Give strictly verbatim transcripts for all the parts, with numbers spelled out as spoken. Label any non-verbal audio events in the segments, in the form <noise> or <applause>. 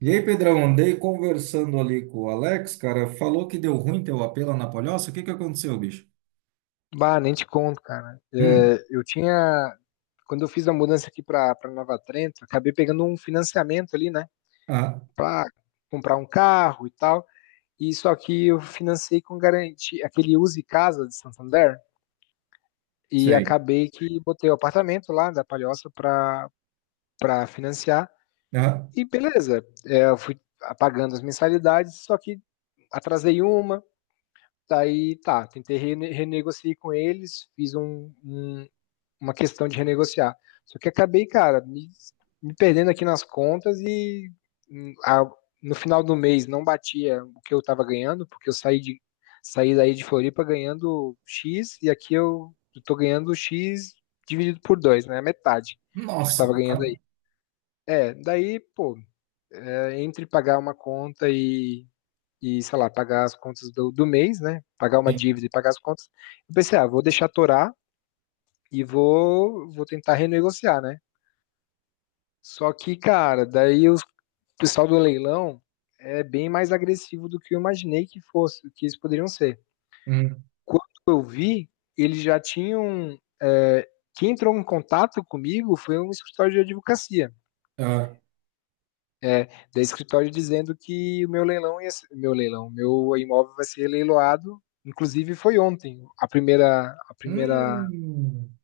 E aí, Pedrão, andei conversando ali com o Alex, cara, falou que deu ruim teu A P lá na Palhoça. O que que aconteceu, bicho? Bah, nem te conto, cara. Hum, É, eu tinha, quando eu fiz a mudança aqui para para Nova Trento, acabei pegando um financiamento ali, né, ah, para comprar um carro e tal. E só que eu financei com garantia, aquele Use Casa de Santander, e sei. acabei que botei o apartamento lá da Palhoça para para financiar. Ah, E beleza, é, eu fui pagando as mensalidades, só que atrasei uma, daí tá, tentei rene renegociar com eles, fiz um, um, uma questão de renegociar. Só que acabei, cara, me, me perdendo aqui nas contas e hum, a, no final do mês não batia o que eu estava ganhando, porque eu saí, de, saí daí de Floripa ganhando X e aqui eu estou ganhando X dividido por dois, né? Metade do que eu nossa. estava ganhando Ah, aí. É, daí, pô, é, entre pagar uma conta e, e, sei lá, pagar as contas do, do mês, né? Pagar uma sim. dívida e pagar as contas, eu pensei, ah, vou deixar torar e vou, vou tentar renegociar, né? Só que, cara, daí o pessoal do leilão é bem mais agressivo do que eu imaginei que fosse, que eles poderiam ser. Hum, Quando eu vi, eles já tinham. É, quem entrou em contato comigo foi um escritório de advocacia. ah, Da escritório dizendo que o meu leilão ia ser, meu leilão, meu imóvel vai ser leiloado. Inclusive foi ontem a primeira, a primeira hum.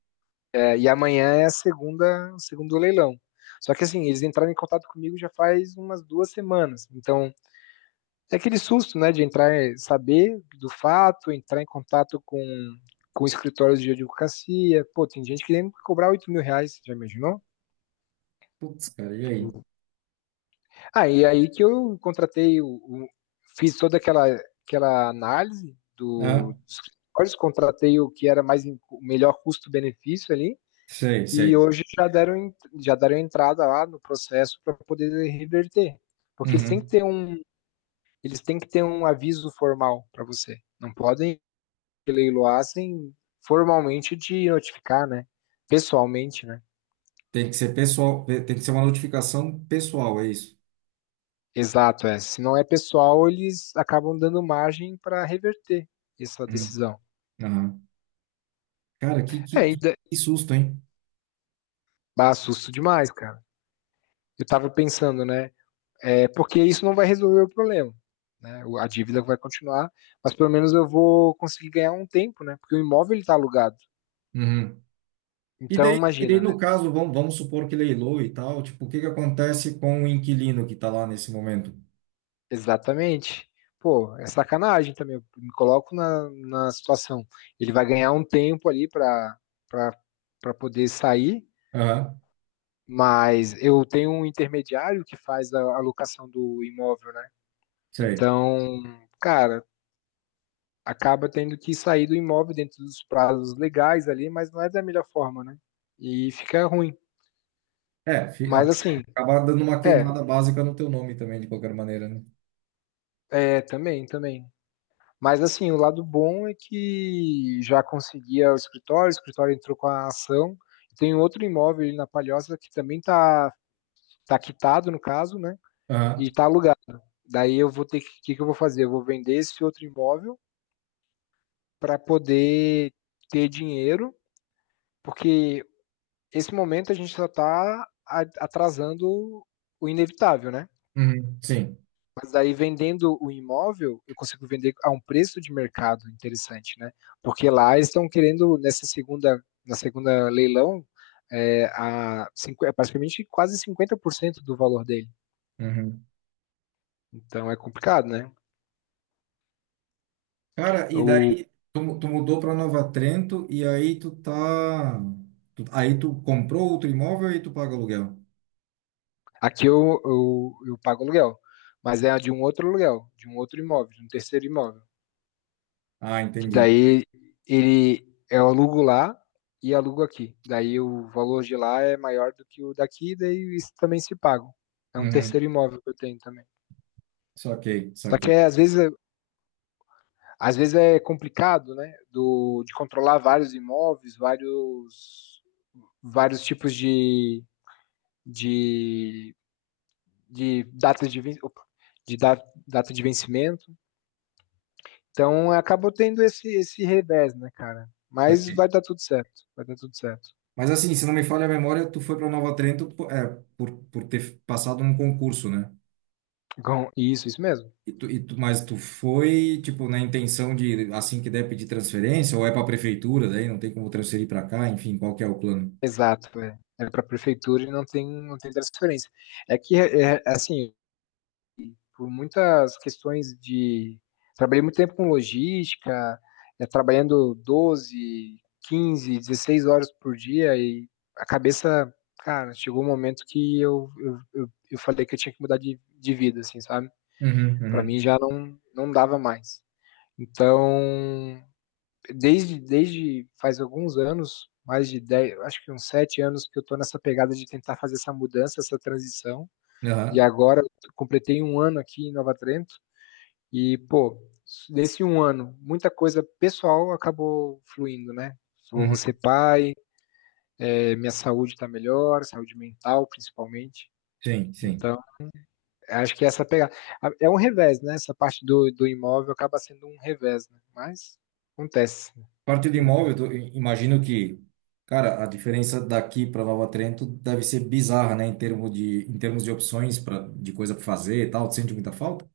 é, e amanhã é a segunda, o segundo leilão. Só que assim eles entraram em contato comigo já faz umas duas semanas. Então é aquele susto, né, de entrar, saber do fato, entrar em contato com, com escritórios de advocacia. Pô, tem gente querendo cobrar oito mil reais, já imaginou? Putz, cara, e aí? Ah, e aí que eu contratei, o, o- fiz toda aquela, aquela análise do, Ah, dos escritórios, contratei o que era mais o melhor custo-benefício ali, sei, e sei. hoje já deram, já deram entrada lá no processo para poder reverter. Porque eles têm que Uhum. ter um, eles têm que ter um aviso formal para você. Não podem leiloassem formalmente de notificar, né? Pessoalmente, né? Tem que ser pessoal, tem que ser uma notificação pessoal, é isso. Exato, é. Se não é pessoal, eles acabam dando margem para reverter essa Hum, decisão. aham. Cara, que, que, É, e que dá que susto, hein? dá susto demais, cara. Eu tava pensando, né? É, porque isso não vai resolver o problema. Né? A dívida vai continuar, mas pelo menos eu vou conseguir ganhar um tempo, né? Porque o imóvel ele tá alugado. Uhum. E Então, daí, e daí, imagina, né? no caso, vamos, vamos supor que leilou e tal, tipo, o que que acontece com o inquilino que está lá nesse momento? Exatamente. Pô, é sacanagem também. Eu me coloco na, na situação. Ele vai ganhar um tempo ali para para poder sair, Aham, mas eu tenho um intermediário que faz a alocação do imóvel, né? sei. Então, cara, acaba tendo que sair do imóvel dentro dos prazos legais ali, mas não é da melhor forma, né? E fica ruim. É, fi- Mas acaba, assim, acaba dando uma é, queimada básica no teu nome também, de qualquer maneira, né? é, também, também. Mas assim, o lado bom é que já conseguia o escritório, o escritório entrou com a ação. Tem um outro imóvel ali na Palhoça que também tá tá quitado no caso, né, e Aham, tá alugado. Daí eu vou ter que o que que eu vou fazer? Eu vou vender esse outro imóvel para poder ter dinheiro, porque esse momento a gente só tá a atrasando o inevitável, né. uhum, sim. Mas aí vendendo o imóvel, eu consigo vender a um preço de mercado interessante, né? Porque lá eles estão querendo, nessa segunda, na segunda leilão, é, a, cinqu- é praticamente quase cinquenta por cento do valor dele. Uhum. Então é complicado, né? Cara, e Eu, daí tu, mu- tu mudou para Nova Trento e aí tu tá... tu- aí tu comprou outro imóvel e tu paga aluguel. aqui eu, eu, eu pago aluguel, mas é de um outro aluguel, de um outro imóvel, de um terceiro imóvel. Ah, Que entendi. daí ele é, eu alugo lá e alugo aqui. Daí o valor de lá é maior do que o daqui, daí isso também se paga. É um Uhum. terceiro imóvel que eu tenho também. Saquei, Só saquei, que é, às vezes, é- às vezes é complicado, né? Do, de controlar vários imóveis, vários, vários tipos de, de, de data de, de data de vencimento. Então acabou tendo esse, esse revés, né, cara? Mas vai saquei. dar tudo certo. Vai dar tudo certo. Mas assim, se não me falha a memória, tu foi para Nova Trento, po- é, por, por ter passado num concurso, né? Com- Isso, isso mesmo. E tu, e tu, mas tu foi, tipo, na intenção de, assim que der, pedir transferência, ou é para a prefeitura, daí não tem como transferir para cá, enfim, qual que é o plano? Exato, é. É pra prefeitura e não tem não tem transferência. É que, eh eh, assim, por muitas questões de trabalhei muito tempo com logística, eh, trabalhando doze, quinze, dezesseis horas por dia e a cabeça cara, chegou um momento que eu eu eu eu falei que eu tinha que mudar de de vida, assim, sabe. Uhum, Para uhum. mim já não não dava mais. Então, desde, desde faz alguns anos, mais de dez, acho que uns sete anos que eu estou nessa pegada de tentar fazer essa mudança, essa transição. E Aham, agora completei um ano aqui em Nova Trento. E, pô, nesse um ano, muita coisa pessoal acabou fluindo, né? Vou uhum. ser pai, é, minha saúde está melhor, saúde mental principalmente. Sim, sim. Então, acho que essa pegada. É um revés, né? Essa parte do, do imóvel acaba sendo um revés, né? Mas acontece. Parte do imóvel, <laughs> tu- i- imagino que, cara, a diferença daqui para Nova Trento deve ser bizarra, né? Em termos de, em termos de opções pra, de coisa para fazer e tal, tu sente muita falta?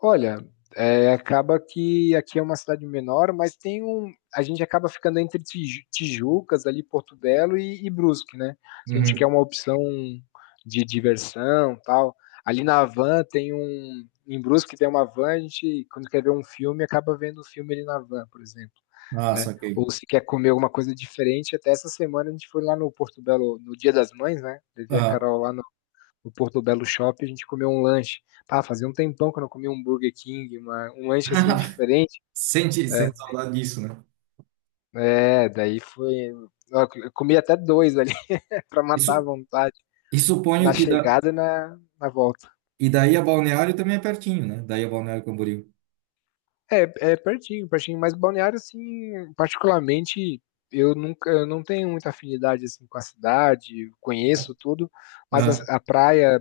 Olha, eh, acaba que aqui é uma cidade menor, mas tem um a gente acaba ficando entre Tiju Tijucas, ali, Porto Belo e e Brusque, né. Se a gente quer Uhum. uma opção de diversão, tal, ali na van tem um em Brusque tem uma van, a gente quando quer ver um filme, acaba vendo o filme ali na van, por exemplo, Ah, né. saquei. Ou se quer comer alguma coisa diferente, até essa semana a gente foi lá no Porto Belo no Dia das Mães, né, levei a Aham. Carol lá no no Porto Belo Shopping, a gente comeu um lanche. Ah, fazia um tempão que eu não comia um Burger King, uma um lanche, assim, <laughs> diferente. Sente, É, sente saudade disso, né? é, daí foi ó, eu comi até dois ali <laughs> pra matar a Isso, vontade, e na suponho que da, chegada e na na volta. e daí a Balneário também é pertinho, né? Daí a Balneário Camboriú. É, é pertinho, pertinho, mas Balneário, assim, particularmente, eu nunca eu não tenho muita afinidade, assim, com a cidade, conheço tudo, mas Aham. a a praia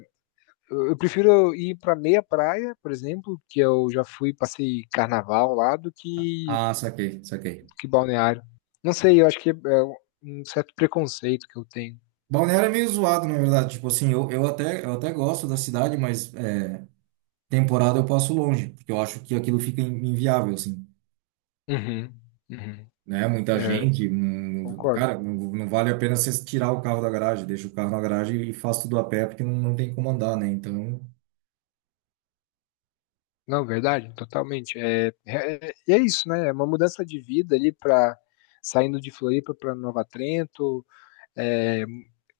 eu eu prefiro ir para meia praia, por exemplo, que eu já fui, passei carnaval lá, do que Ah, saquei, saquei. que balneário. Não sei, eu acho que é um certo preconceito que eu tenho. Balneário é meio zoado, na verdade. Tipo assim, eu, eu até, eu até gosto da cidade, mas é, temporada eu passo longe, porque eu acho que aquilo fica in- inviável, assim. Uhum, uhum. Né? Muita É, gente, hum, concordo. cara, não, não vale a pena você tirar o carro da garagem, deixa o carro na garagem e faz tudo a pé, porque não, não tem como andar, né? Então. Não, verdade, totalmente. É, é, e é isso, né? É uma mudança de vida ali para saindo de Floripa para Nova Trento, é,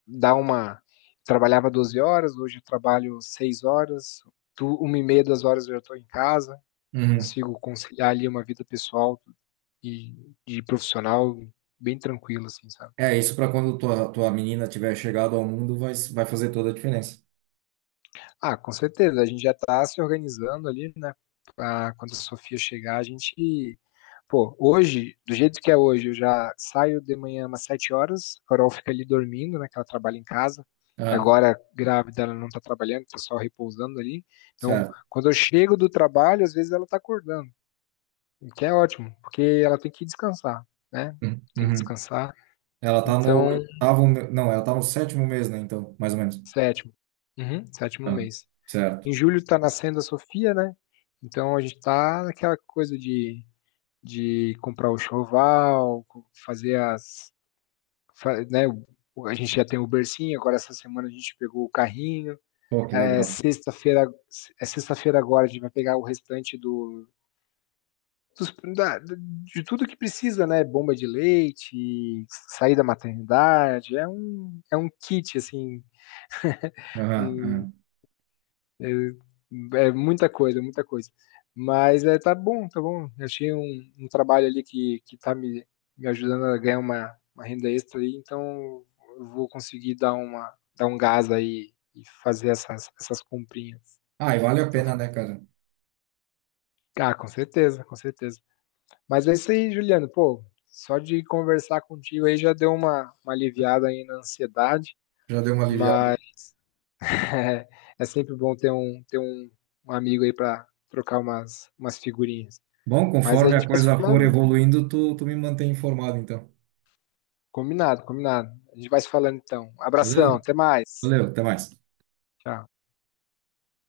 dar uma. Trabalhava doze horas, hoje eu trabalho seis horas, tu, uma e meia, duas horas eu já estou em casa, Uhum. consigo conciliar ali uma vida pessoal e de profissional bem tranquila, assim, sabe? É, isso para quando tua, tua menina tiver chegado ao mundo vai, vai fazer toda a diferença. Ah, com certeza. A gente já está se organizando ali, né, pra quando a Sofia chegar, a gente pô, hoje, do jeito que é hoje, eu já saio de manhã umas sete horas. A Carol fica ali dormindo, né, que ela trabalha em casa. Ah, Agora, grávida, ela não está trabalhando, tá só repousando ali. Então, certo. quando eu chego do trabalho, às vezes ela está acordando, o que é ótimo, porque ela tem que descansar, né, Uhum. tem que Uhum. descansar. Ela tá no Então, oitavo, me- não, ela tá no sétimo mês, né? Então, mais ou menos. sétimo. Uhum, sétimo Ah, mês. Em certo. julho está nascendo a Sofia, né? Então a gente está naquela coisa de, de comprar o choval, fazer as. fa- Né? o- A gente já tem o bercinho, agora essa semana a gente pegou o carrinho. Pô, que É, legal. sexta-feira, é sexta-feira agora a gente vai pegar o restante do, dos- da- de tudo que precisa, né? Bomba de leite, sair da maternidade. É um, é um kit, assim. Aham, aham. É, é muita coisa, muita coisa. Mas é, tá bom, tá bom. Eu tinha um, um trabalho ali que, que tá me, me ajudando a ganhar uma, uma renda extra aí, então eu vou conseguir dar uma, dar um gás aí e fazer essas, essas comprinhas. Ah, e vale a Então, pena, foi- né, cara? ah, com certeza, com certeza. Mas é isso aí, Juliano. Pô, só de conversar contigo aí já deu uma, uma aliviada aí na ansiedade, Já deu uma aliviada. mas <laughs> é, sempre bom ter um, ter um, um amigo aí para trocar umas, umas figurinhas. Bom, Mas a conforme gente a vai se coisa for falando. evoluindo, tu, tu me mantém informado, então. Combinado, combinado. A gente vai se falando então. Abração, Beleza? até mais. Valeu, até mais. Tchau.